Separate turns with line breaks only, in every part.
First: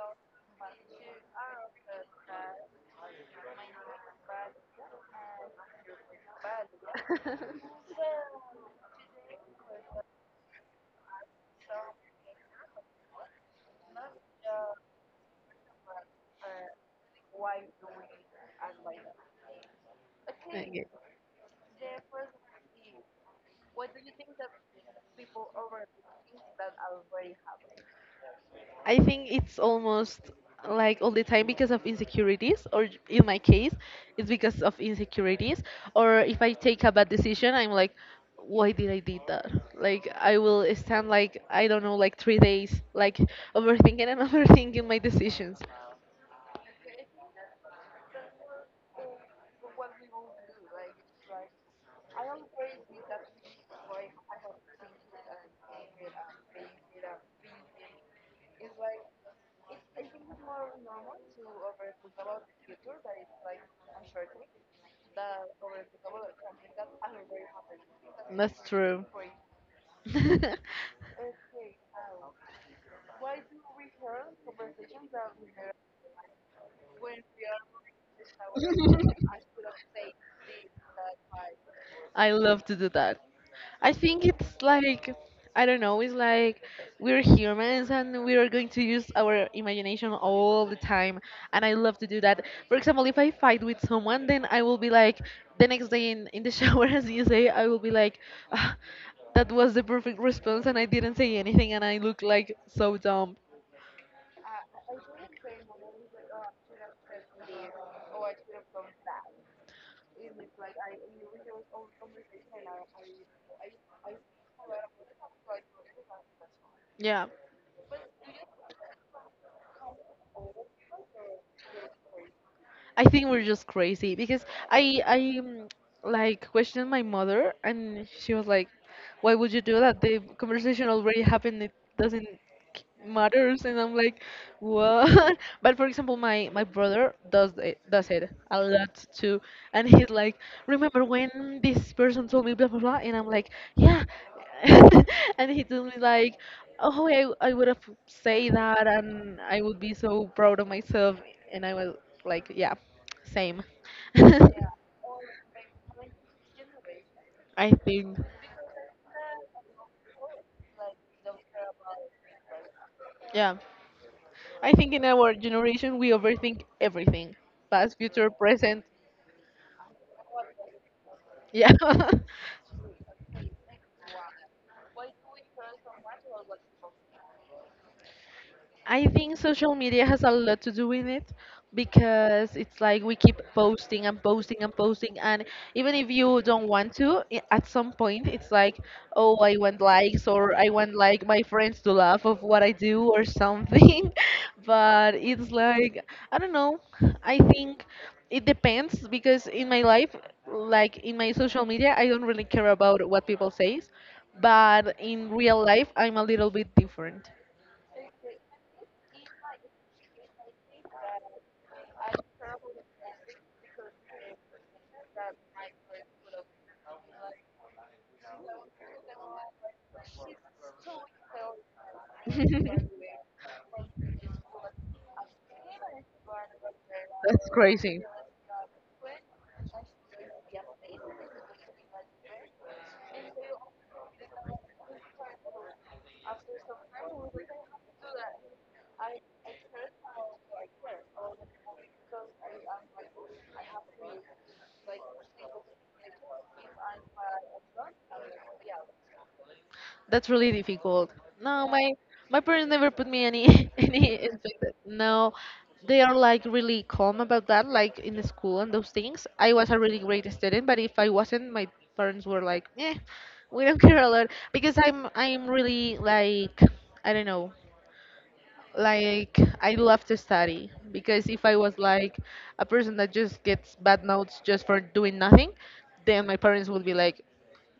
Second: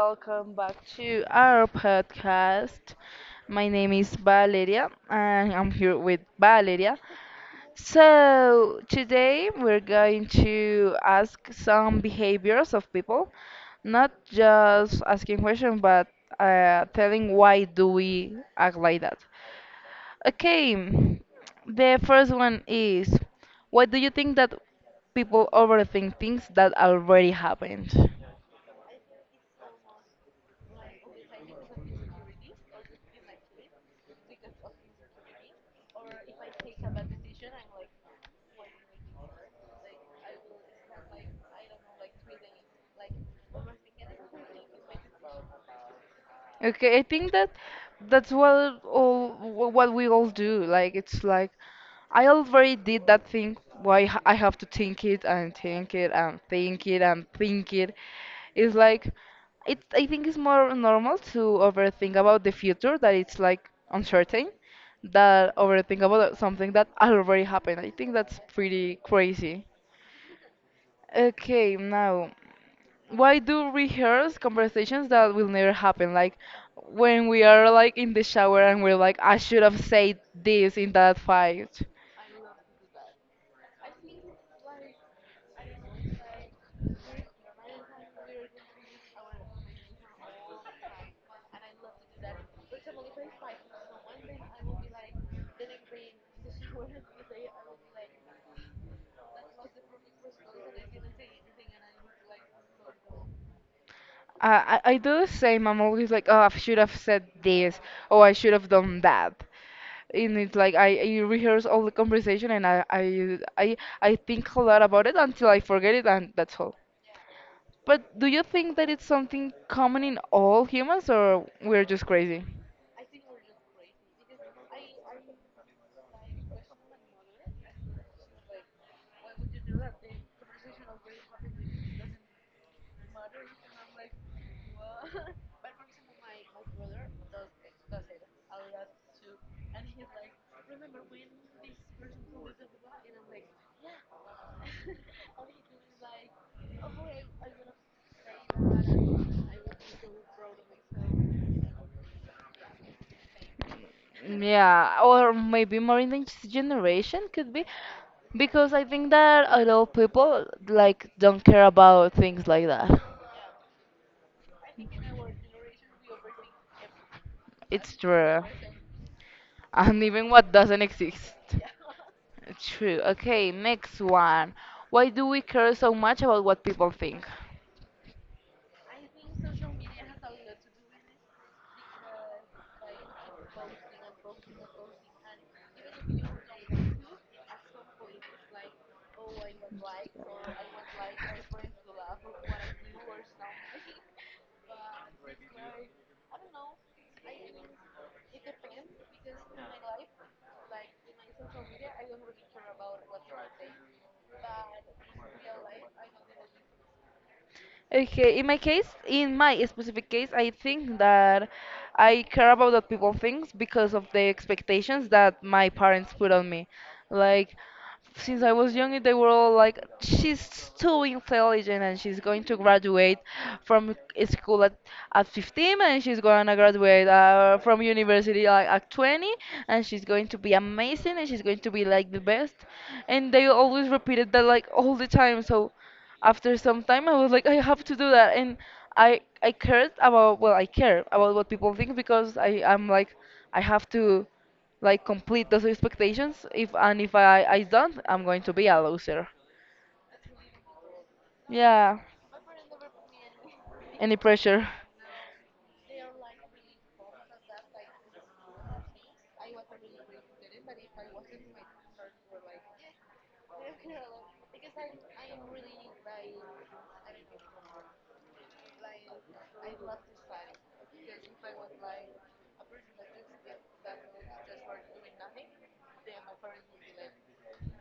welcome back to our podcast. My name is Valeria, and I'm here with Valeria. So, today we're going to ask some behaviors of people, not just asking questions, but telling why do we act like that. Okay,
Okay.
the first one is, why do you think that people overthink things that already happened?
I think it's almost like all the time because of insecurities, or in my case, it's because of insecurities. Or if I take a bad decision, I'm like, why did I did that? Like I will stand like I don't know, like 3 days, like overthinking and overthinking my decisions.
Okay, I think that that's what what we all do. Like it's like I already did that thing. Why I have to think it and think it and think it and think it. It's like it. I think it's more normal to overthink about the future that it's like uncertain, that overthink about something that already happened. I think that's
That's
pretty
true.
crazy. Okay, now why do rehearse conversations that will never happen like when we are like in the shower and we're like I should have said this in that fight.
I love to do that. I think it's like I don't know, it's like we're humans and we are going to use our imagination all the time, and I love to do that. For example, if I fight with someone, then I will be like the next day in the shower, as you say, I will be like, "Ah, that was the perfect response and I didn't say anything and I look like so dumb."
I do the same. I'm always like, oh, I should have said this or I should have done that, and it's like I rehearse all the conversation and I think a lot about it until I forget it and that's all.
Yeah.
But do you think that it's something common in all humans or we're just crazy?
I think we're just crazy because I I mm, like questioned my mother and she was like, "Why would you do that? The conversation already happened. It doesn't matters." And I'm like, "What?" But for example, my brother does it a lot too, and he's like, "Remember when this person told me blah blah blah?" And I'm like, "Yeah." And he told me like, oh I would have say that and I would be so proud of myself, and I was like, yeah, same. Yeah.
Yeah, or maybe more in the next generation could be
I think
because I think that a lot of people like don't care about things like that.
Yeah, I think in our generation we overthink everything, past,
It's
future,
true.
present.
And even what doesn't exist.
Yeah.
True. Okay, next one. Why do we care so much about what people think?
I think social media has a lot to do with it, because it's like we keep posting and posting and posting, and even if you don't want to, at some point it's like, oh, I want likes, or I want like my friends to laugh of what I do or something. But it's like, I don't know, I think it depends, because in my life, like in my social media, I don't really care about what people says, but in real life I'm a little bit different.
Okay, in my case, in my specific case, I think that I care about what people think because of the expectations that my parents put on me. Like, since I was young, they were all like, she's too intelligent and she's going to graduate from school at 15 and she's going to graduate
That's
from
crazy.
university like, at 20 and she's going to be amazing and she's going to be like the best. And they always repeated that like all the time. So, after some time I was like I have to do that, and I cared about, well, I care about what people think because I'm like I have to like complete those expectations, if and if I don't, I'm going to be a loser.
That's really difficult. No,
Yeah,
my parents never put me any
any
any
pressure.
expected. No, they are like really calm about that, like in the school and those things. I was a really great student, but if I wasn't, my parents were like, eh, we don't care a lot because I'm really like, I don't know, like I love to study, because if I was like a person that just gets bad notes just for doing nothing, then my parents would be like,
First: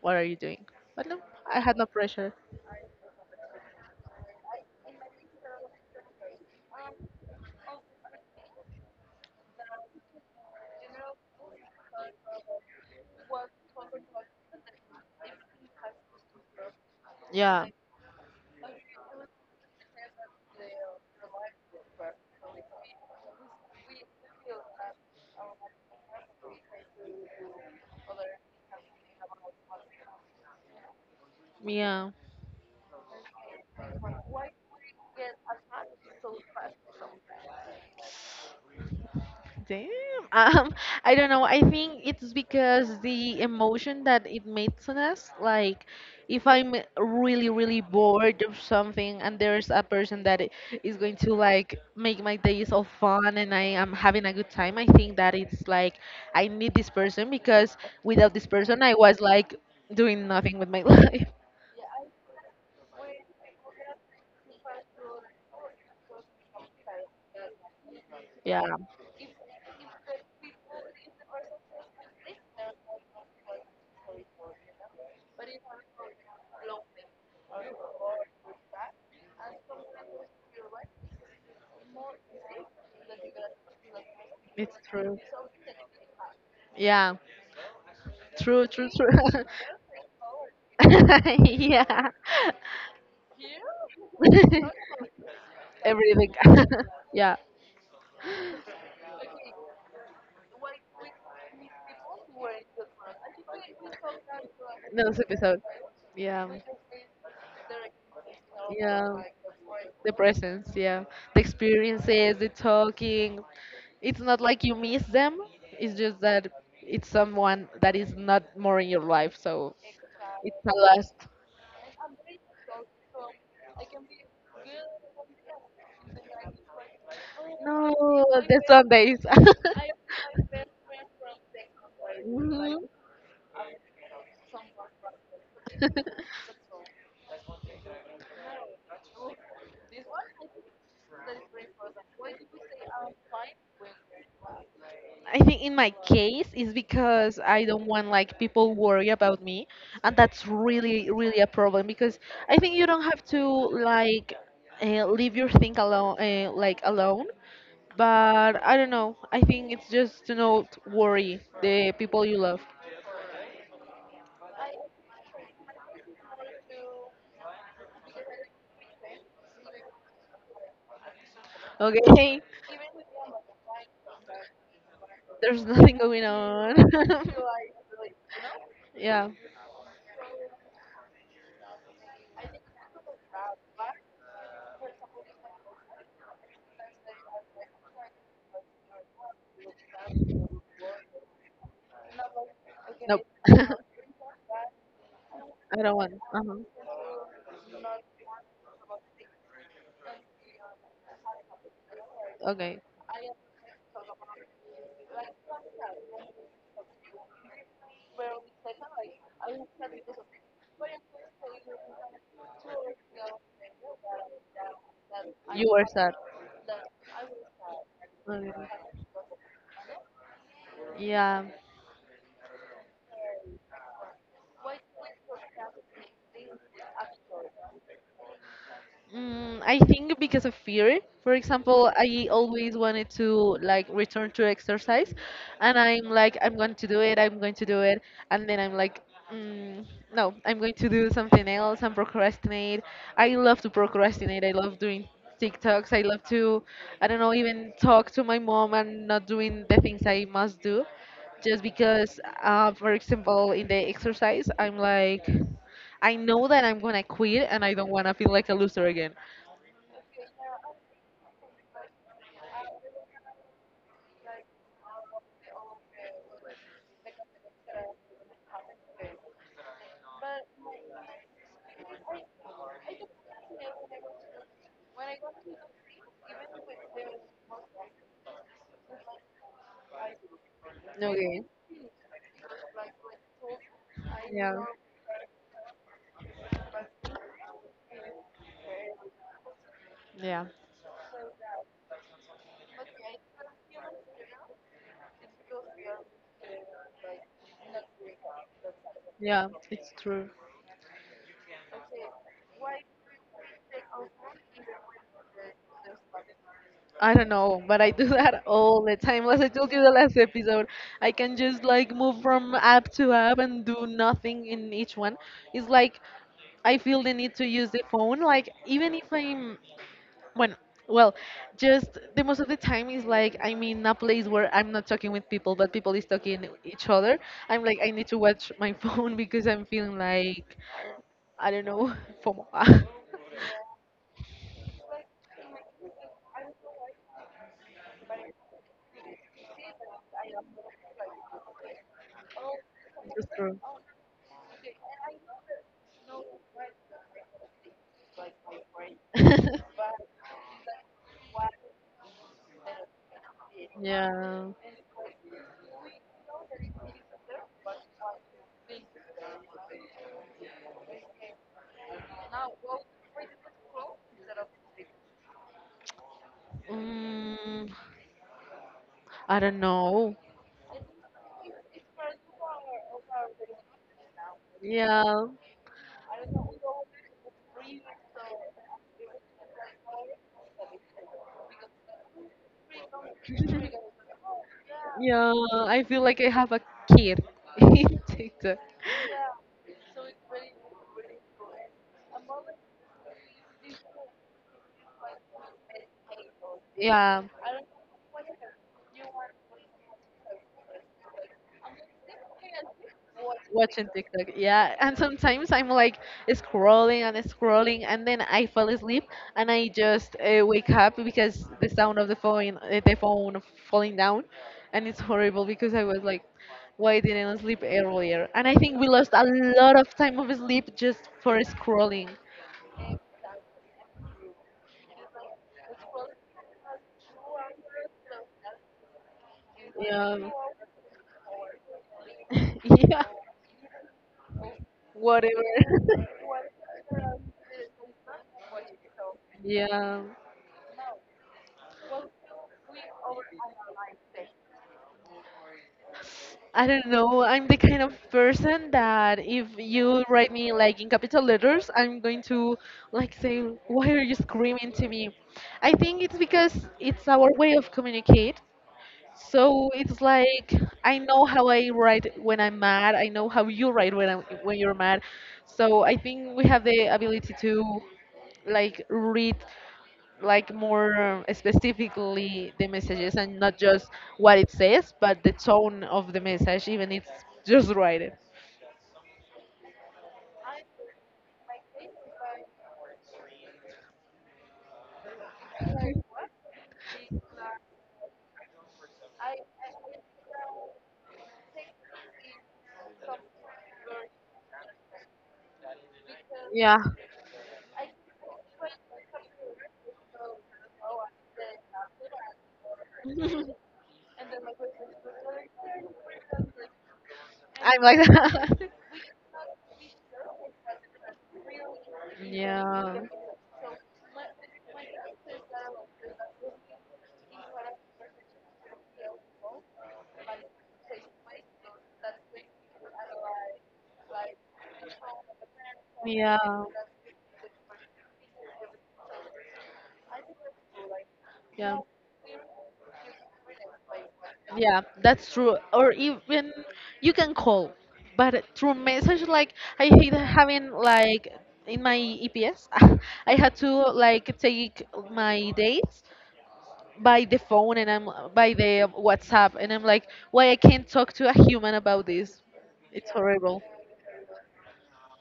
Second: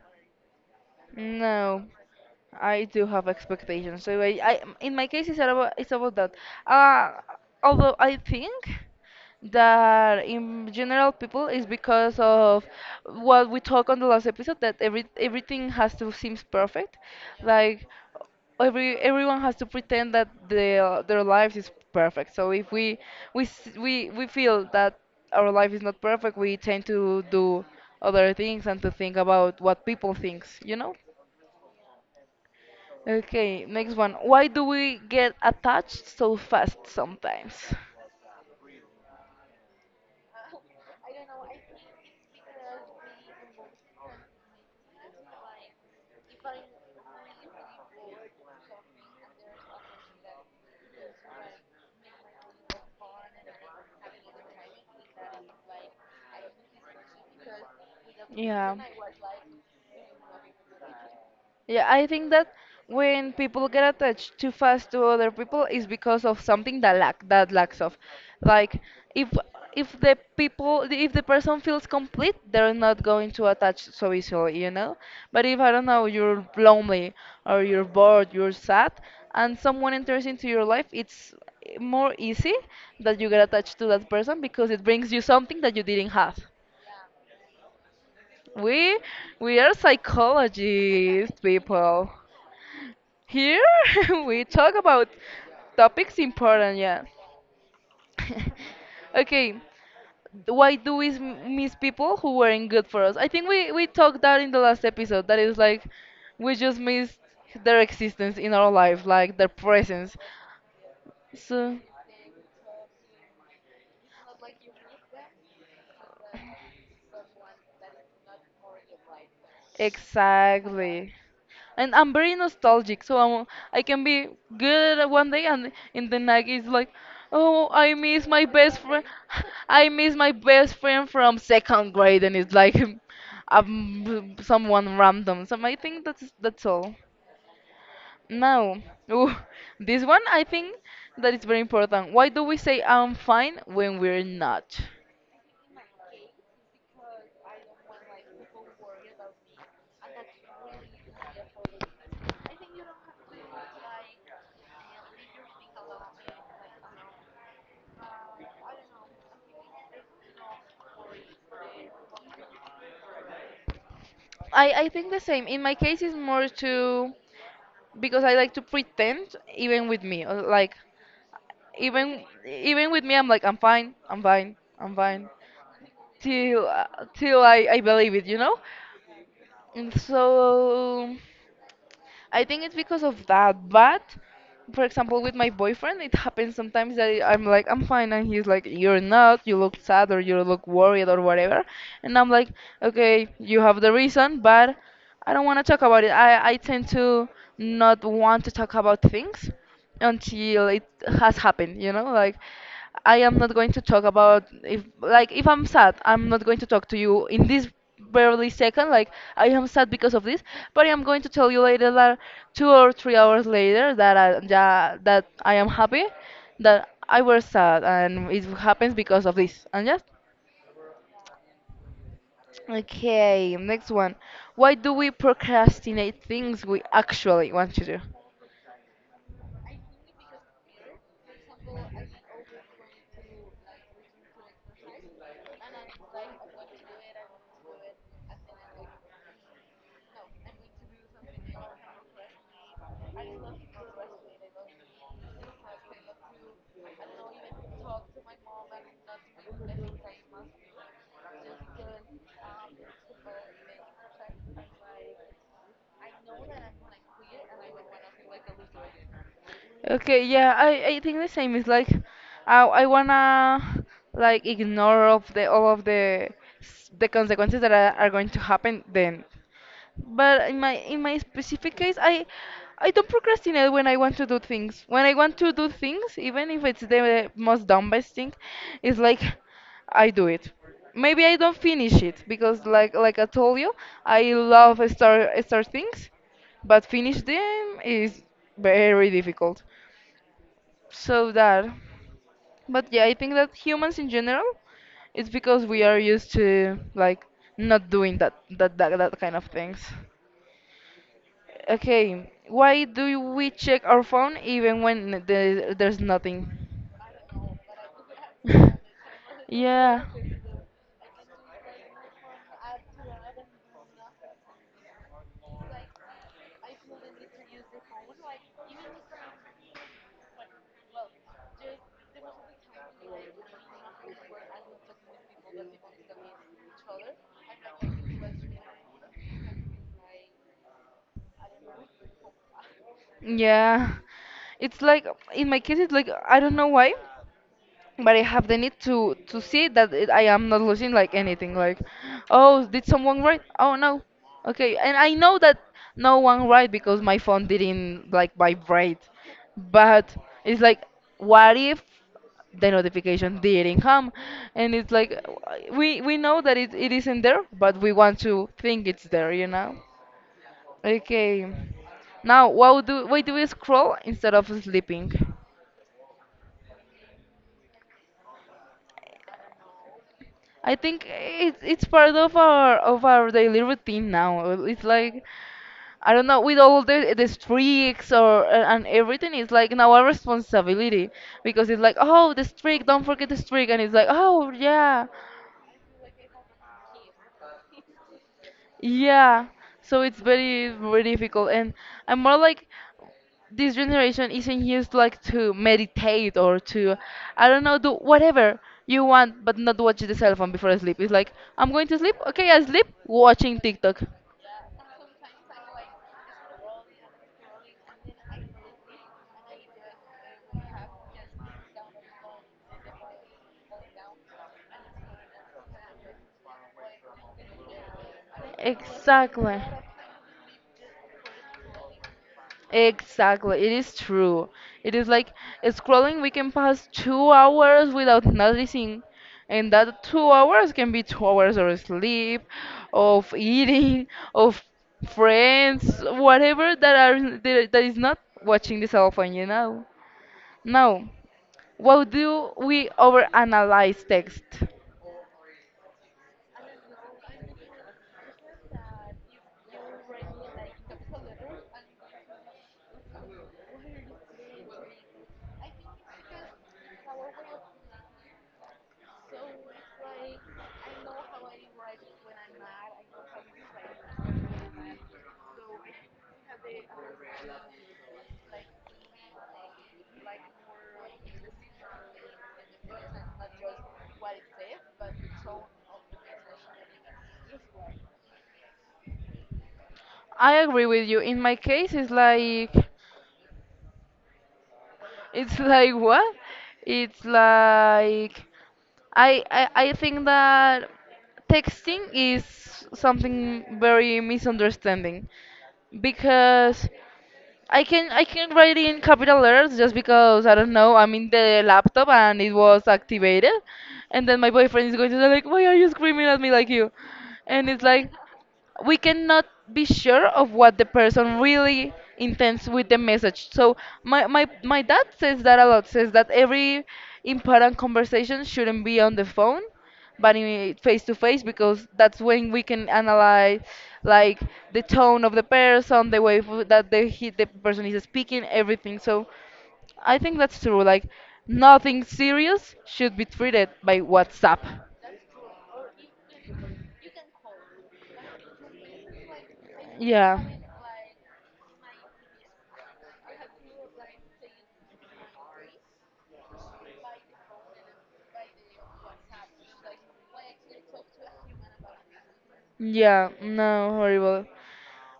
what are you doing? But no, I had
No,
no pressure.
I do have expectations. So I in my case, it's about that. Uh, Although I think that in general people is because of what we talked on the last episode, that everything has to seems perfect,
Yeah,
like everyone has to pretend that their life is perfect. So if we we s- we feel that our life is not perfect, we tend to do other things and to think about what people thinks, you know?
yeah.
Okay, next one. Why do we get attached so fast sometimes?
Damn. Um, I don't know. I think it's because the emotion that it makes on us. Like, if I'm really, really bored of something, and there's a person that is going to like make my days all fun, and I am having a good time, I think that it's like I need this person, because without this
Yeah.
person, I was like doing nothing with my life.
Yeah, I think that when people get attached too fast to other people is because of something that lack that lacks of.
Yeah.
Like if if the people if the person feels complete, they're not going to attach so easily, you know? But if, I don't know, you're lonely or you're bored, you're sad, and someone enters into your life, it's more easy that you get attached to that person because
It's
it brings
true.
you something that you didn't have.
Yeah. True, true,
We
true.
we are psychologists,
Yeah.
people. Here we talk about topics
Everything.
important, yeah.
Yeah.
Okay, why do miss people who weren't good for us? I think we talked that in the last
Those
episode. That is
episodes.
like
Yeah.
we just miss their existence in our life,
Yeah.
like their
The
presence.
presence, yeah. The
So.
experiences, the talking. It's not like you miss them. It's just that it's someone that is not more in your life, so it's a loss.
Exactly. And I'm very nostalgic, so I can be good at one day and in the next it's like, oh,
No,
I miss my
the
best friend.
Sundays.
I miss my best friend from second grade, and it's like
Mhm.
someone random. So I think that's all. Now, ooh, this one I think that is very important. Why do we say I'm fine when we're not?
I think in my case is because I don't want like people worry about me, and that's really really a problem, because I think you don't have to like leave your thing alone, like alone, but I don't know. I think it's just to not worry the people you love.
I think the same. In my case, it's more to because I like to pretend even with me. Like even
Okay.
even with me, I'm like I'm fine, I'm fine, I'm fine.
There's nothing going
Till
on.
uh, till I believe it.
Yeah.
And so I think it's because of that. But for example, with my boyfriend, it happens sometimes that I am like, I'm fine, and he's like, you're not. You look sad or you look worried or whatever. And I'm like,
Nope.
okay, you
I
have the reason, but I don't want to talk
don't
about it.
want.
I,
Uh-huh.
I tend to not want to talk about things until it has happened, you know? Like,
Okay.
I am not going to talk about if like if I'm sad, I'm not going to talk to you in this barely second. Like I am sad because of this, but I am going to tell you later, that 2 or 3 hours later, that I am
You were
happy,
sad.
that I was sad, and it
Okay.
happens because of this. And just,
Yeah.
okay, next one. Why do we procrastinate things we actually want to do?
Mm, I think because of fear. For example, I always wanted to like return to exercise, and I'm like, I'm going to do it, I'm going to do it, and then I'm like, mm, no, I'm going to do something else and procrastinate. I love to procrastinate. I love doing TikToks. I love to, I don't know, even talk to my mom and not doing the things I must do, just because, for example, in the exercise, I'm like. I know that I'm gonna quit and I don't wanna feel like a loser again.
Okay, yeah, I think the same is like I wanna like ignore of the all of the s- the consequences that are going to happen then. But in my specific case, I don't procrastinate when I want to do things. When I want to do things, even if it's the most dumbest thing, it's like I do it. Maybe I
Okay.
don't finish it because like I told you, I
Yeah.
love start things, but finish them is very difficult.
Yeah.
So that, but yeah, I think that humans in general, it's because we are used to like not doing that that kind of
Yeah,
things.
it's true.
Okay, why do we check our phone even when there's nothing?
I don't know, but I do that all the time. As I told you the
Yeah.
last episode, I can just like move from app to app and do nothing in each one. It's like I feel the need to use the phone. Like even if I'm When, well, just the most of the time is like I'm in a place where I'm not talking with people, but people is talking each other. I'm like I need to watch my phone because I'm feeling like I don't know FOMO.
Yeah. It's like in my case it's like I don't know why, but I have the need to see I am not losing like anything. Like, oh, did someone write?
True.
Oh no, okay. And I know that no one write because my phone didn't like vibrate. But it's like, what if the notification didn't come?
Yeah.
And it's like we know that it isn't there, but we want to think it's there, you know? Okay. Now, why do we scroll instead of sleeping?
Mm, I don't know.
I think it's part of our daily routine now. It's like
Yeah.
I don't know with all the streaks or and everything. It's like now our responsibility because it's like, oh, the streak, don't forget the streak, and it's like, oh yeah,
Yeah, I feel like I have a kid in TikTok.
yeah. So it's very very difficult, and I'm more like this generation isn't used like to meditate or to,
Yeah,
I don't know, do whatever you want, but not watch the cell phone before sleep. It's like I'm going to sleep, okay, I sleep watching
watching
TikTok.
TikTok. Yeah, and sometimes I'm like scrolling and scrolling, and then I fall asleep and I just wake up because the sound of the phone falling down, and it's horrible because I was like, why didn't I sleep earlier? And I think we lost a
Exactly.
lot of time of sleep just for scrolling.
Exactly. It is true. It is like scrolling, we can pass 2 hours without noticing. And that
Yeah.
2 hours can be 2 hours of sleep,
Yeah.
of eating, of
Whatever.
friends, whatever that are that is not watching the cell phone.
Yeah.
Now, what do we overanalyze text?
I don't know. I'm the kind of person that if you write me like in capital letters, I'm going to like say, "Why are you screaming to me?" I think it's because it's our way of communicate. So it's like I know how I write when I'm mad. I know how you write when you're mad. So I think we have the ability to like read like more specifically the messages and not just what it says, but the tone of the message, even it's just write it.
I agree with you. In my case, it's like, what? It's like I think that texting is something very misunderstanding
Yeah,
because I can write in capital letters just because I don't know I'm in the laptop and it was activated, and then my boyfriend is going to say like, why are you screaming at me like you, and
I'm
it's
like
like
that.
we cannot be sure of what the person really intends with
yeah,
the message. So my dad says that a lot, says that every important conversation shouldn't be on the phone, but in face to face because that's when we can analyze like the tone of the person, the way that the person is speaking, everything. So I think that's true. Like
yeah,
nothing serious should be
yeah.
treated by WhatsApp.
Yeah, that's true. Or even you can call, but through message, like I hate
Yeah.
having like in my EPS, I had to like take my dates by the phone, and I'm by the WhatsApp, and I'm like, why I can't talk to a human about this? It's
Yeah,
horrible.
no, horrible.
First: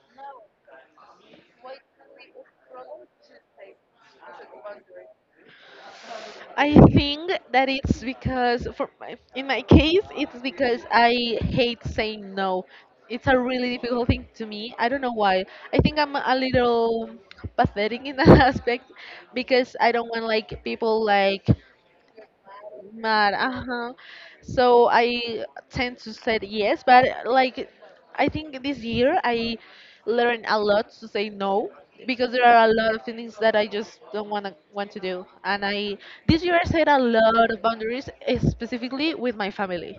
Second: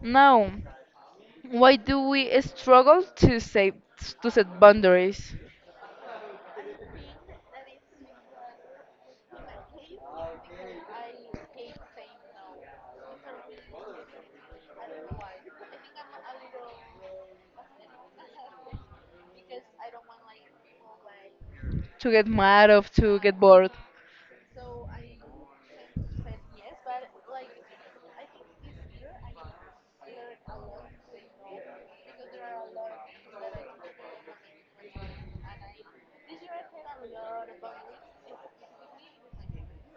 Now, why do we struggle to set boundaries,
I think that it's because, in my case, it's because I hate saying no. It's a really difficult thing to me. I don't know why. I think I'm a little pathetic in that aspect because I don't want like people like
to get mad of, to
Mad,
get bored?
uh-huh. So I tend to say yes, but like I think this year I learned a lot to say no, because there are a lot of things that I just don't want to do. And I this year I set a lot of boundaries, eh, specifically with my family.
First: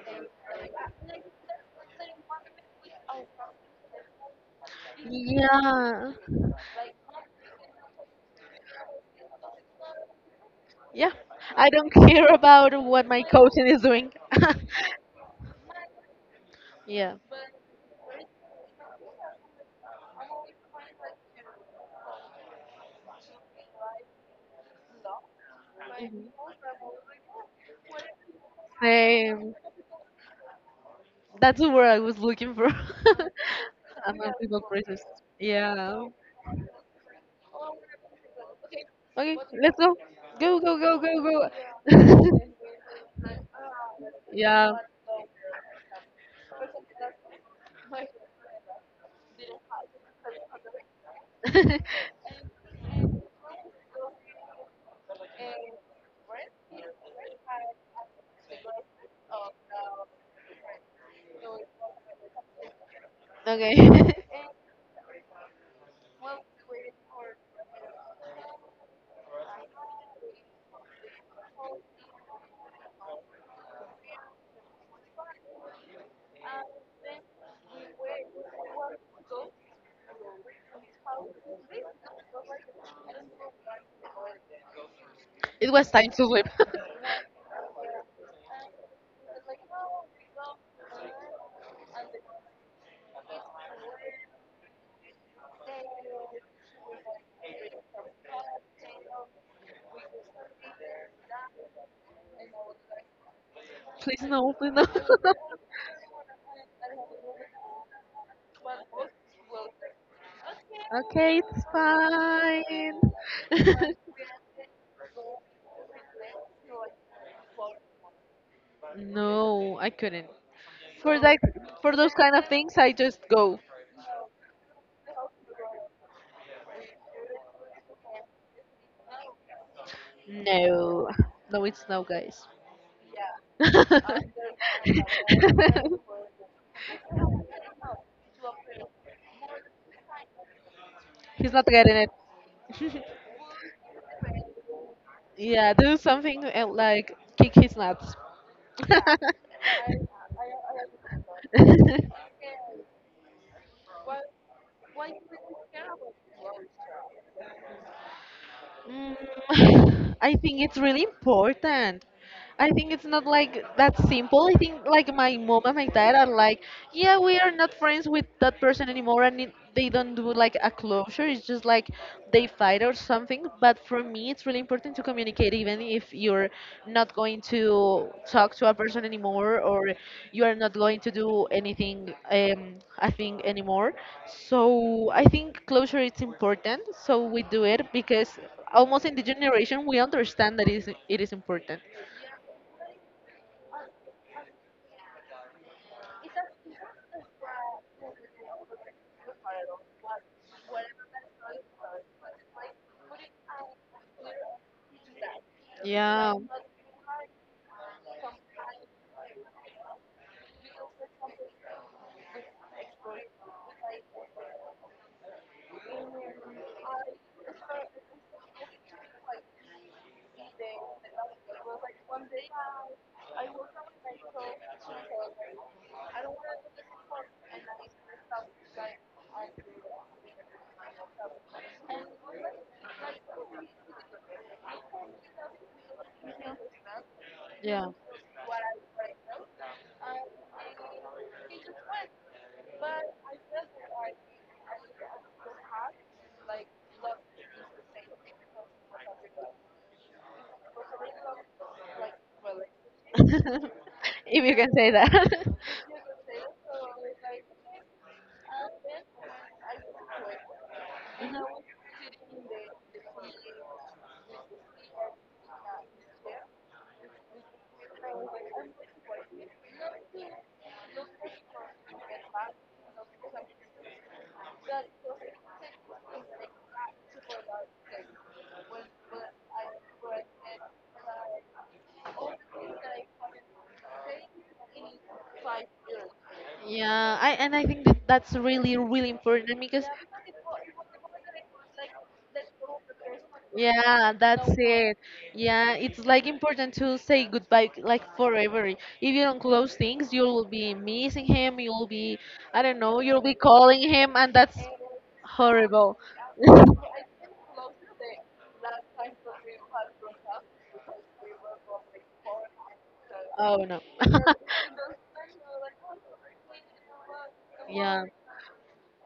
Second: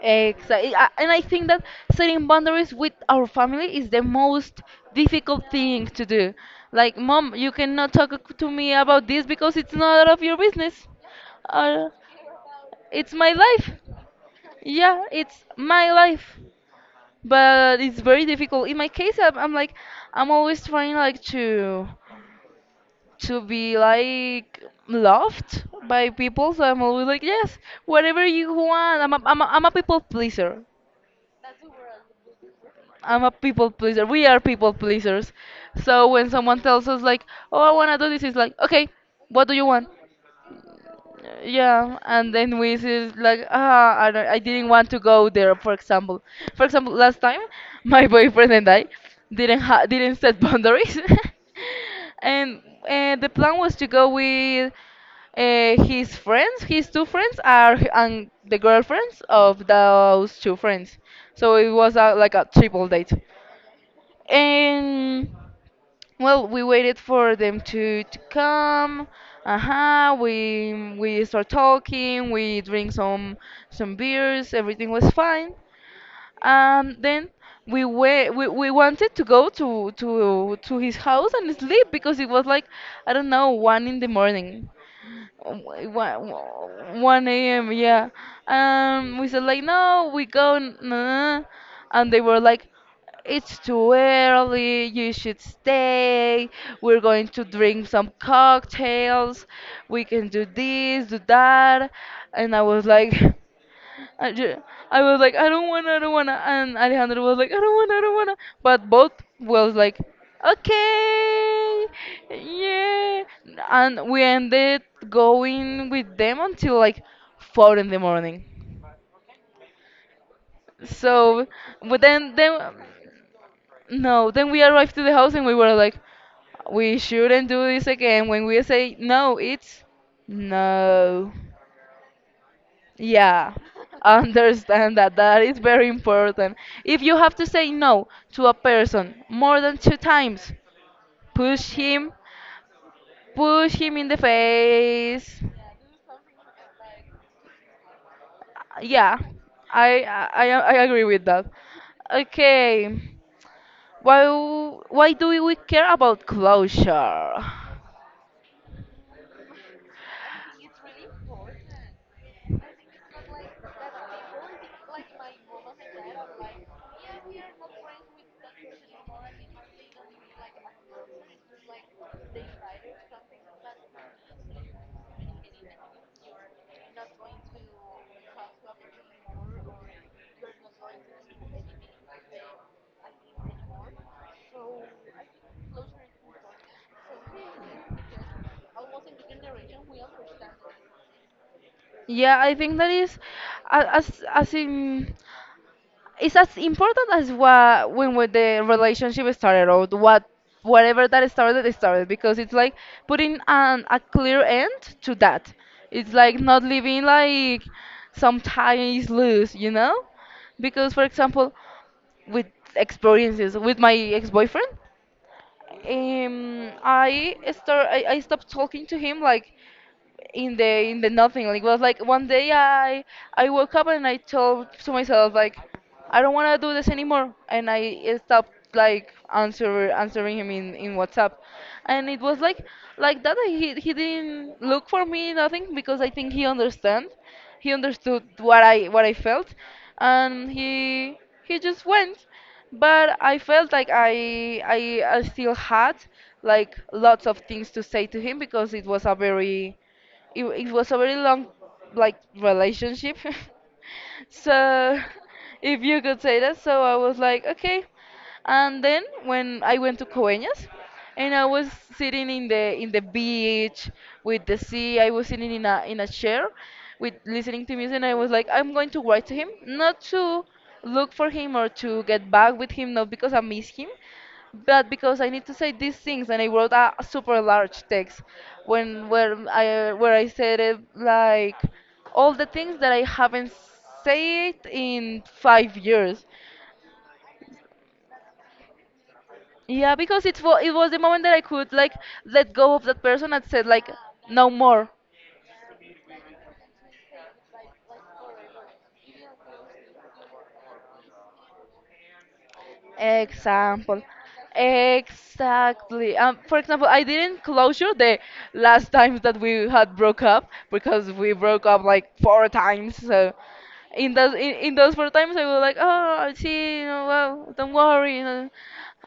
Exactly, and I think that setting boundaries with our family is the most difficult thing to
Yeah.
do. Like, mom, you cannot talk to me about this because it's not out of your business.
Yeah. I
Uh,
don't care about what
it's
my
my
coaching
life.
is doing.
Yeah, it's my life.
Yeah.
But it's very difficult. In my case, I'm always trying like to be like loved by people, so I'm always like yes, whatever you want. I'm a, I'm a,
Same.
I'm a people pleaser.
That's the word I was looking for.
I'm a people pleaser.
I'm
We
a
are
people
people
process.
pleasers.
Yeah.
So when someone tells us like, oh, I wanna do this, it's like, okay,
Okay,
what do you
let's
want?
go. Go, go, go, go,
Yeah,
go.
and then we is like, ah, I, don't, I didn't
Yeah.
want to go there. For example, last time my boyfriend and I didn't set boundaries, and the plan was to go with his friends. His two friends and the girlfriends of those two friends, so it was like a triple date.
Okay.
And well, we waited for to come. Uh-huh. We start talking. We drink some beers. Everything was fine. Then we wanted to go to his house and sleep because it was like I don't know one in the morning,
It was time to
one
sleep.
one a.m. Yeah. We said like no, we go. Nah. And they were like, it's too early, you should stay. We're going to drink some cocktails. We can do this, do that. And I was like,
Please
I,
no,
ju-
please no.
I was like, I don't wanna. And Alejandro was like, I don't wanna. But both was like,
Okay, it's
okay, yeah.
fine.
And we ended going with them until like 4 in the morning.
No, I couldn't. For that,
So,
for
but
those
then
kind of
then
things, I just go.
no, then we arrived to the house and we were like, we shouldn't do this again. When we say no, it's
No,
no.
no, it's no, guys.
Yeah, understand that. That is very important. If you have to say no to a person more than 2 times,
He's not
push
getting it.
him, push him in the face.
Yeah, do something, like kick his nuts.
Yeah, I agree with that. Okay, why why do we care about closure?
Mm, I think it's really important. I think it's not like that simple. I think like my mom and my dad are like, yeah, we are not friends with that person anymore, and it, they don't do like a closure. It's just like they fight or something. But for me, it's really important to communicate, even if you're not going to talk to a person anymore or you are not going to do anything, I think anymore. So I think closure is important. So we do it because almost in the generation we understand that is it is important.
Yeah, I think that is as in it's as important as what when with the relationship started or what whatever that started it started because it's like putting a clear end to that. It's
Yeah,
like not leaving like some ties loose, you know? Because for example, with experiences with my ex-boyfriend, I stopped talking to him like in the nothing. Like, it was like one day I woke up and I told to myself like I don't want to do this anymore, and I stopped like answering him in WhatsApp, and it was like that he didn't look for me nothing because I think he
yeah,
understood what I felt, and he just went, but I
Yeah.
felt like I still had like lots of things to say to him because it was a very it was a very long like relationship,
If you can say
so
that.
if you could say that. So I was like okay, and then when I went to Coeñas and I was sitting in the beach with the sea, I was sitting in a chair, with listening to music, and I was like I'm going to write to him, not to look for him or to get back with him, not because I miss him, but because I need to say these things. And I wrote a super large text when where I said it
Mhm.
like all the things that I
like
haven't said in
like
5 years.
Yeah, I and I think that that's really really important because
Yeah, because it was the moment that I could like let go of that person and said like
yeah, no,
no
that's
more.
it. Yeah, it's like important to say goodbye like forever. If you don't close things, you'll be missing him. You'll be, I don't know, you'll be calling
Example.
him, and that's horrible.
Exactly. For example, I didn't closure the last times that we had broke up because we broke up like 4 times. So
Oh no.
in those 4 times, I was like, oh, see, you know, well, don't
Yeah.
worry, you know.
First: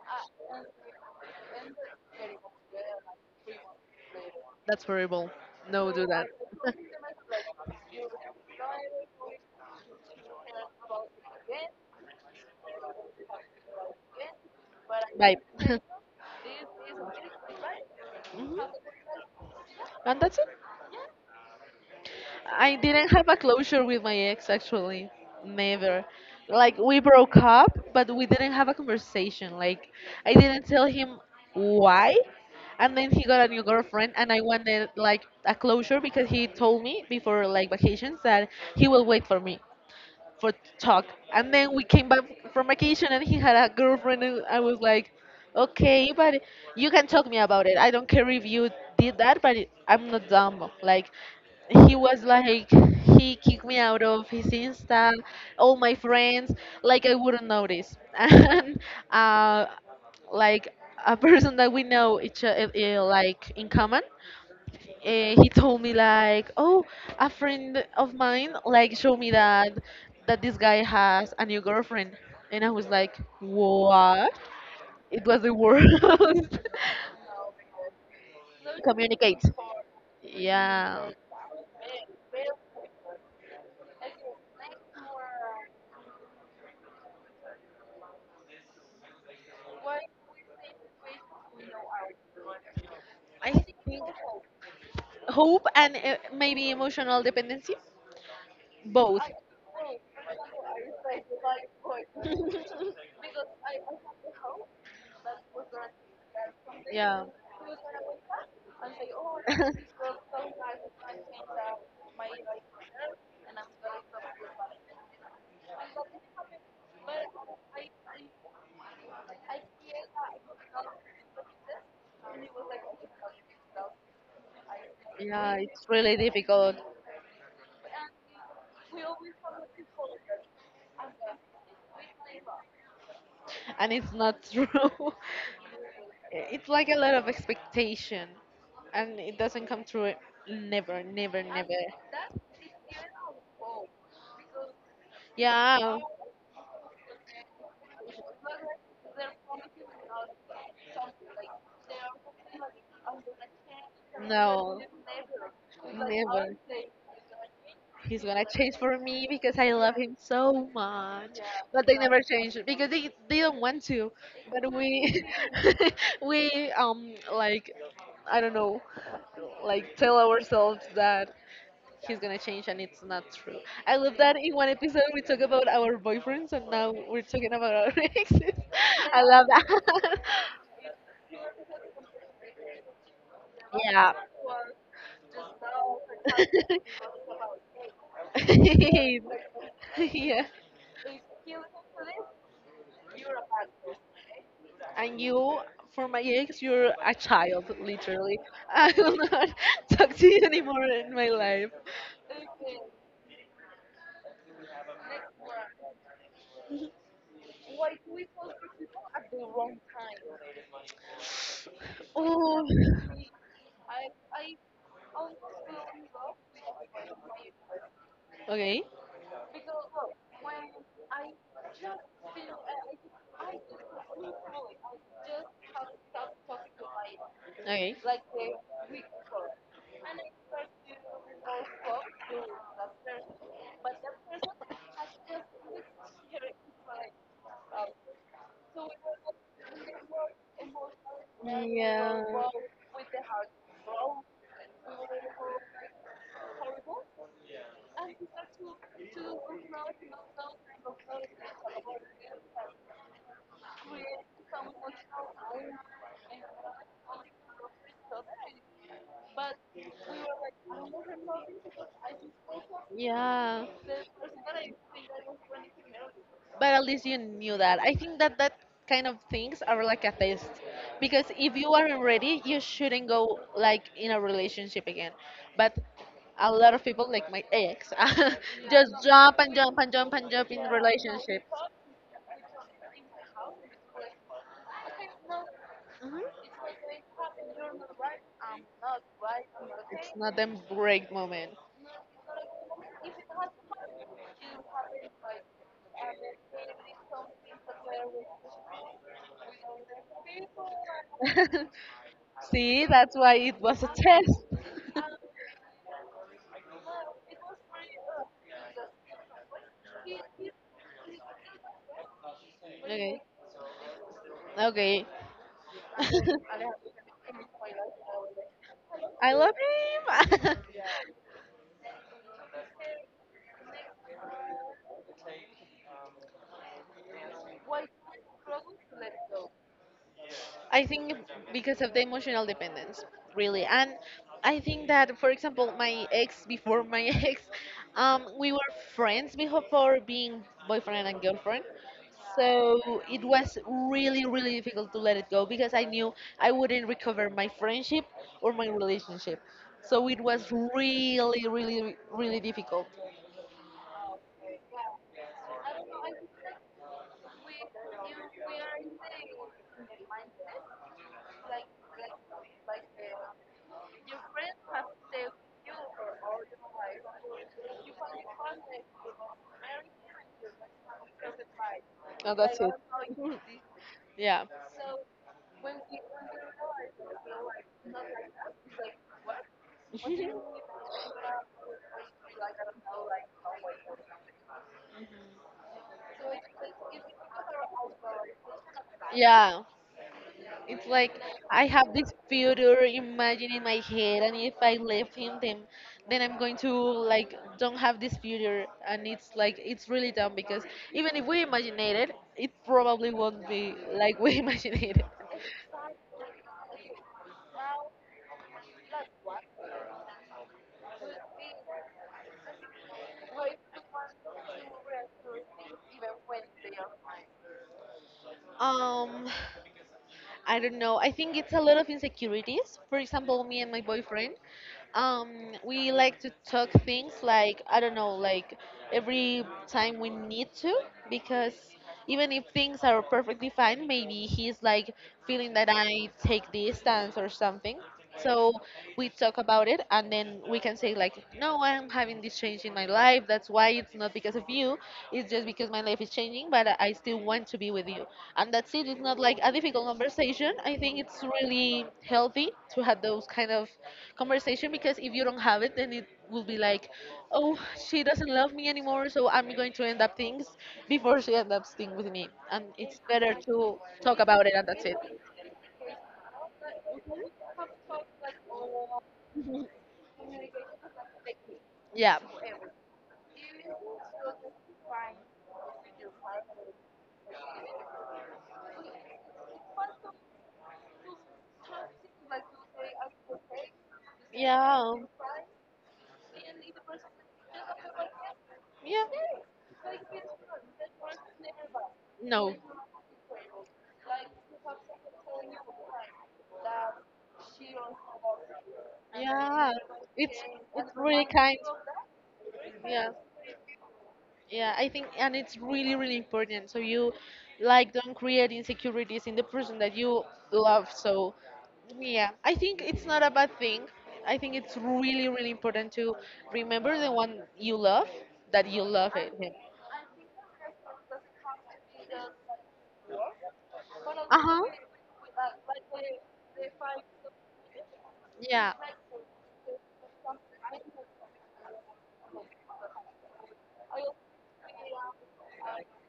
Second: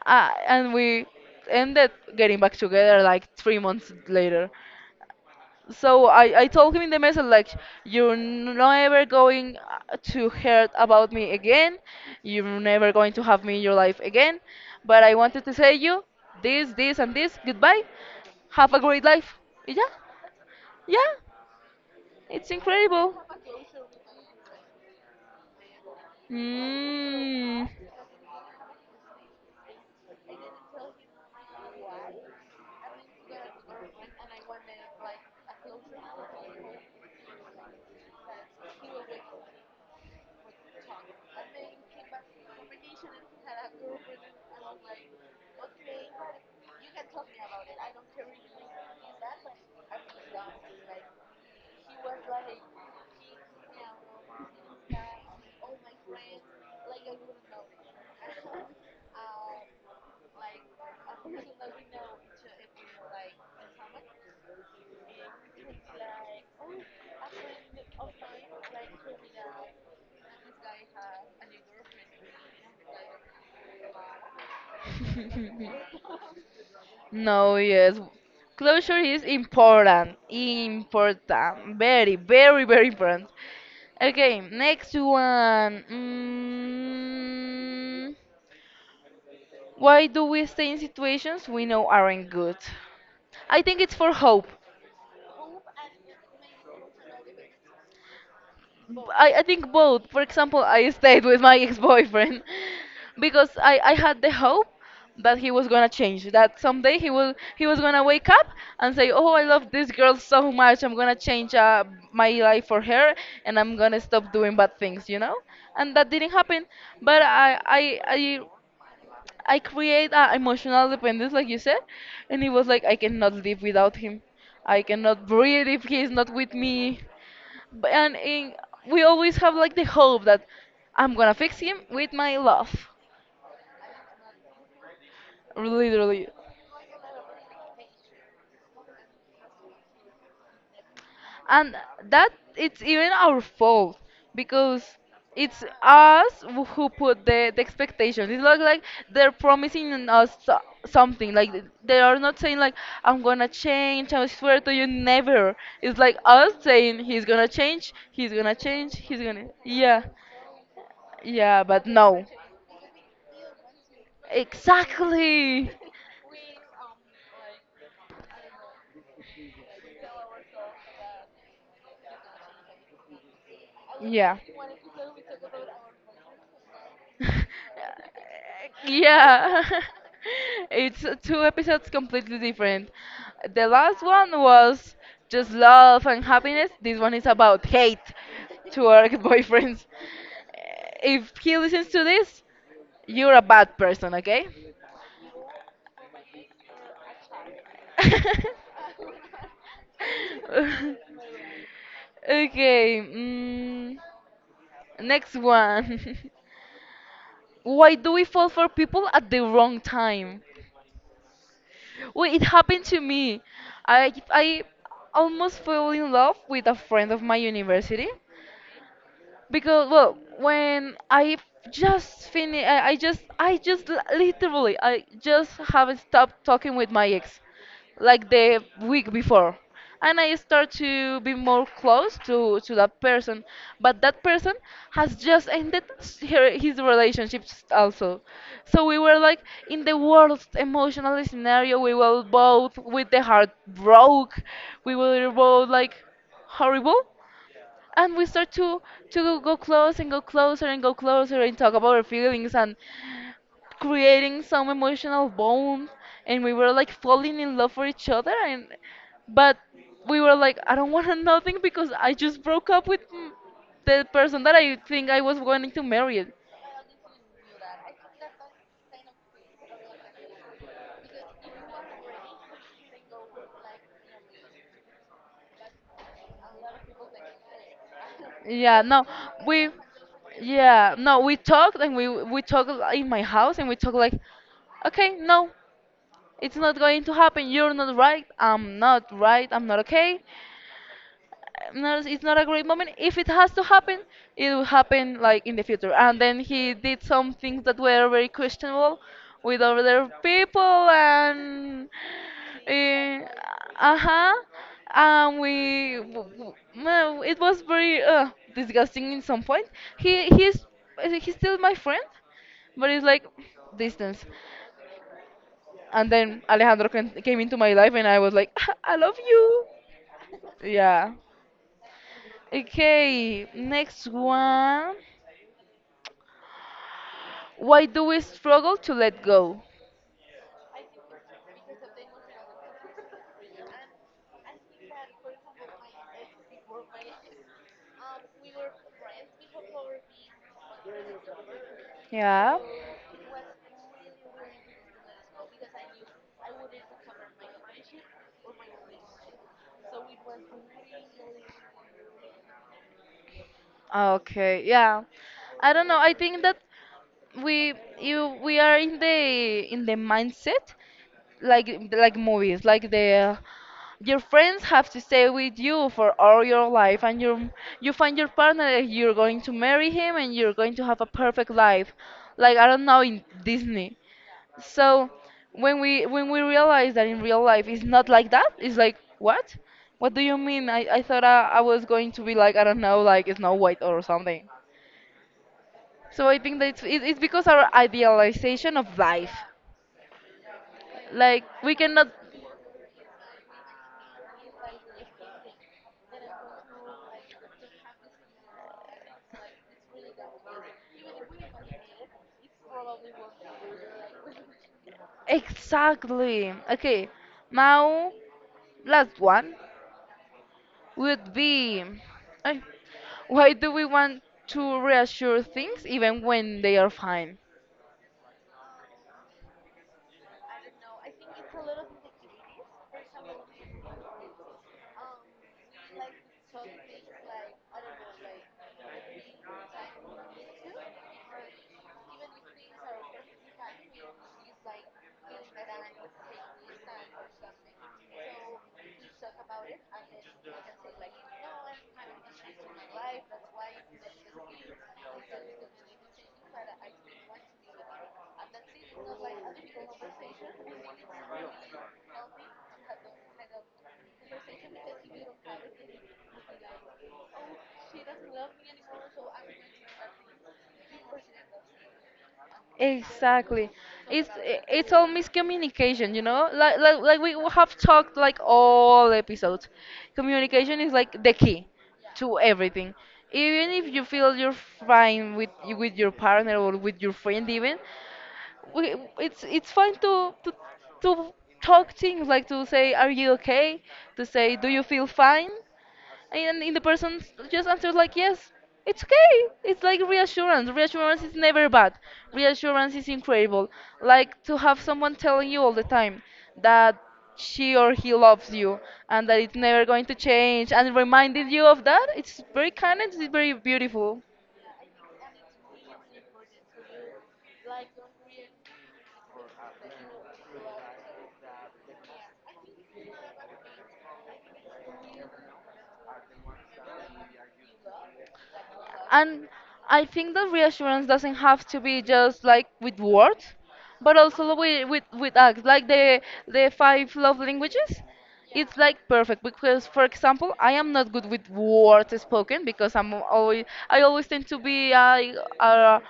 And we ended getting back together like 3 months later.
That's horrible. No, do
So
that.
I told him in the message like you're never going to hear about me again. You're never going to have me in your life again. But I
Bye.
wanted to say you this, this and this. Goodbye. Have a great life. Yeah,
And that's it.
yeah. It's
I didn't
incredible.
have a closure with my ex actually. Never. Like we broke
Mm.
up, but we didn't have a conversation. Like I didn't tell him why. And then he got a new girlfriend and I wanted like a closure, because he told me before like vacations that he will wait for me. For talk. And then we came back from vacation and he had a girlfriend and I was like, okay, but you can talk me about it. I don't care if you did that, but I'm not dumb. Like he was like he kicked me out of his Insta, all my friends, like I wouldn't notice. And uh, like a person that we know each like in common he told me like, oh, a friend of mine like showed me that this guy has a new girlfriend, and I was like, what? It was the worst.
No, yes. Closure is
Communicate.
important.
Yeah,
Important. Very, very, very important. Okay, next one. Mm, why do we stay in situations we know aren't good?
I
I think it's
think
for hope.
hope and maybe emotional dependency, both.
I think both. For example, I stayed with my ex-boyfriend because I had the hope that he was gonna change, that someday
Yeah.
he was gonna wake up and say, "Oh, I love this girl so much. I'm gonna change my life for her, and I'm gonna stop doing bad things," you know? And that didn't happen. But I create a emotional dependence, like you said, and it was like I cannot live without him. I cannot
Yeah,
breathe if
it's
he is
really
not with
difficult,
me. B- and in, we always have like the hope that I'm gonna fix him with my love,
and it's not true.
literally,
It's like a lot of expectation, and it doesn't come true. Never, never, never.
and that it's even our fault because it's
Yeah.
us who put the expectations. It's not like they're promising us something. Like they are not saying like I'm gonna change. I swear to
No,
you, never. It's like us
never.
saying he's gonna change.
He's
He's
gonna
gonna
change
change.
for
He's
me
gonna
because I love
Yeah,
him so much.
yeah. But
But they never
no,
change because they don't want to. But we
exactly.
we like, I don't know, like tell ourselves that he's gonna change, and it's not true. I love that
Yeah.
in one episode we talk about our boyfriends and now we're talking about our exes. I love
yeah.
that.
It's two episodes completely different. The last
Yeah.
one was just love and happiness. This one is about hate toward boyfriends.
Yeah.
If he listens to this, you're a bad person, okay?
And you, for my ex, you're a child, literally. I will not talk to you anymore in my life.
Okay. Mm. Next one. Why do we fall for people at the wrong time? Well, it
Oh.
happened to me. I almost fell in love with a friend of my university.
Okay.
Because well, when I just finished, literally I just have stopped talking with my ex
Okay.
like the week before, and I start to be more close to that person, but that person has just ended his relationships also. So we were like in the worst emotional scenario, we were both
Yeah.
with the heart broke, we were both like horrible, and we start to go close and go closer and go closer and talk about our feelings and creating some emotional bond, and we were like falling in love for each other. And but we were like, I don't want nothing because I just broke up with
Yeah,
the person that I think I was going to marry.
but at least you knew that. I think that kind of things are like a test, because if you aren't ready, you shouldn't go like in a relationship again. But a lot of people, like my ex,
yeah
just
no
jump and
we
jump and jump and jump in
yeah, no, we
relationship.
talked, and we talked in my house, and we talked like okay, no, it's not
Mhm.
going to happen, you're not right, I'm not right, I'm not
It's
okay.
not them break moment.
No, it's not a great moment. If it has to happen, it will happen like in the future. And then he did some things that were very questionable with other people, and
See, that's why it was a
uh huh,
test.
and no, it was very disgusting in some point. He he's he's still my friend, but it's
Okay.
like distance.
Okay.
And then Alejandro came into my life, and I was like, I love
I love
you.
him.
Yeah. Okay, next one. Why do we struggle to let go?
I think because of the emotional dependence, really. And I think that, for example, my ex, before my ex, we were friends before being boyfriend and girlfriend.
Yeah.
So it was really, really difficult to let it go because I knew I wouldn't recover my friendship or my relationship. So it was really, really, really difficult.
Okay. Yeah. I don't know. I think that we we are in the mindset like movies, like the your friends have to stay with you for all your life, and you find your partner, you're going to marry him, and you're going to have a perfect life like I don't know, in Disney.
Yeah.
So when we realize that in real life it's not like that, it's like what? What do you mean? I thought I was going to be like I don't know, like it's not White or something. So I think that it's because our idealization of life,
Yeah. It's like
like
I
we
have
cannot
this future imagine in my head, and if I leave him, then I'm going to like don't have this future, and it's like it's really dumb because even if we imagine it, it probably won't be like we imagine it.
exactly. Okay, now last one would be, eh, why do we want to reassure things even when they are fine?
Um, I don't know. I think it's a lot of insecurities. For example, me and my boyfriend, um, we like to talk things like, I don't know, like every time we need to, because even if things are perfectly fine, maybe he's like feeling that I take distance or something. So we talk about it, and then we can say like, no, I'm having this change in my life. That's why it's not because of you. It's just because my life is changing, but I still want to be with you. And that's it. It's not like a difficult conversation. I think it's really healthy to have those kind of conversation, because if you don't have it, then it will be like, oh, she doesn't love me anymore, so I'm going to end up things before she ends up things with me. And it's better
Exactly.
to talk
It's
about it,
i-
and that's
it's
it.
all miscommunication, you know? Like we have talked like all episodes. Communication is like the key
Yeah.
to everything. Even if you feel you're fine with your partner or with your friend even, we, it's fine to, to talk things like to say, are you okay? To say, do you
Yeah.
feel fine? And the person just answers like yes, it's
Yeah.
okay. It's like reassurance. Reassurance is never bad,
No.
reassurance is incredible, like to have someone telling you all the time that she or he loves you, and that it's
Yeah.
never going to
It's
change and
really
reminded
kind.
you of that. It's very kind
Yeah.
and it's very beautiful.
Yeah, I think, and it's really, really important. So you, like, don't create insecurities in the person that you love. So, yeah, I think it's not a bad thing. I think it's really, really important to remember the one you love that you love it,
And
him.
I think that reassurance doesn't have to be just like with words, but
Uh
also
huh.
with acts, like the five love languages.
Yeah.
It's like perfect because, for example, I am not good with words spoken because I always tend to be uh,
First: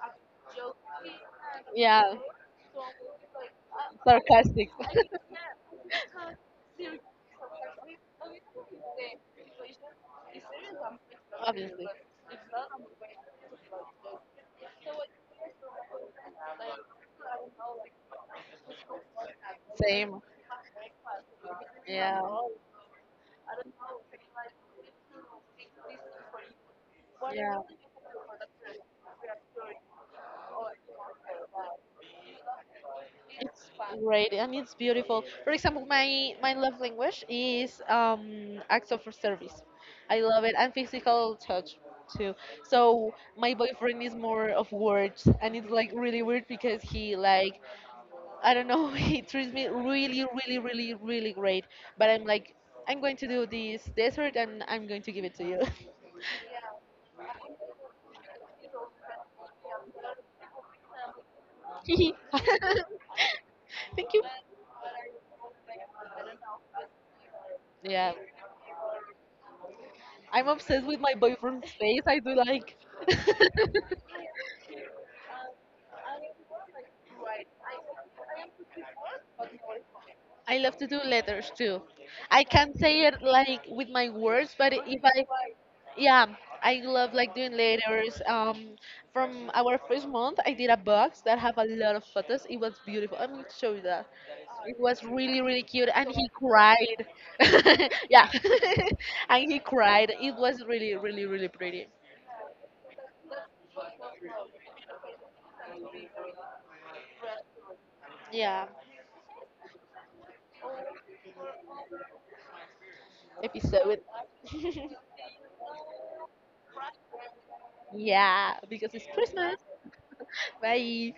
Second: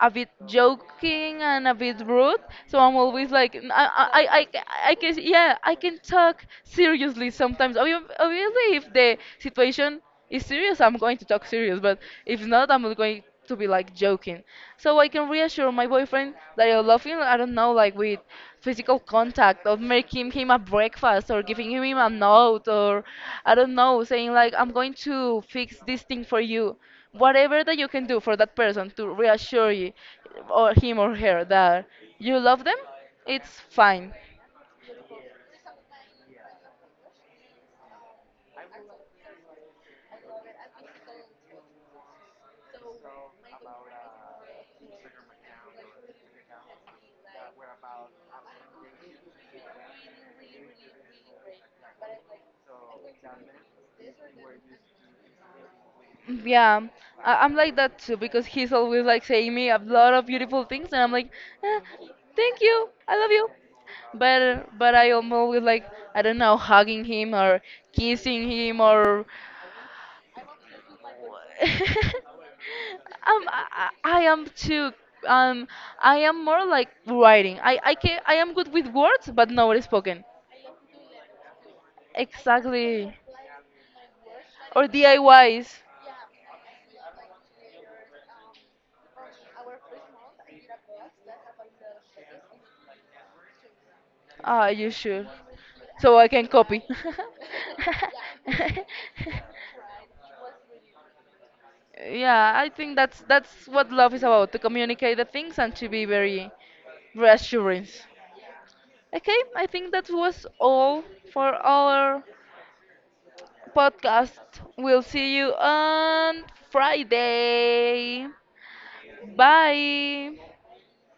a bit joking and a bit
Yeah.
rude. So I'm always like, I
Sarcastic.
I can, yeah, I can talk seriously sometimes. Obviously, if the situation it's serious, I'm going to talk serious,
Obviously.
but if not, I'm going to be like joking. So I can reassure my boyfriend that I love him, I don't know, like with physical contact or
Same.
making him a breakfast or giving him a
Yeah.
note, or I don't know, saying like, I'm going to fix this thing for you.
Yeah.
Whatever that you can do for that person to reassure you or him or her that you love them, it's
It's
fine.
great and it's beautiful. For example, my love language is acts of service. I love it, and physical touch too. So my boyfriend is more of words, and it's like really weird because he like I don't know he treats me really really really really great. But I'm like I'm going to do this dessert and I'm going to give it to you.
Yeah, I'm like that too because he's always like saying me a lot of beautiful things, and I'm like, "Eh, thank you, I love you."
Thank you.
But I am always like I don't know, hugging him or
Yeah,
kissing him or
I'm obsessed with my boyfriend's face. I do like.
um, I am too, um, I am more like writing. I am good with words but not spoken.
I love to do letters too. I can't say
Exactly.
it like with my words, but
Or
if I,
DIYs.
yeah, I love like doing letters. From our first month, I did a box that have a lot of photos. It was beautiful. I'm gonna show you that.
Ah,
It
you
was
should.
really really cute, and
So I
he
can copy.
cried. Yeah, and he cried. It was really really really pretty.
Yeah, I think that's what love is about, to communicate the things and to be very reassuring.
Yeah,
Okay, I think that was all for our
episode.
podcast. We'll see you on Friday.
Yeah, because it's Christmas.
Bye.
Bye.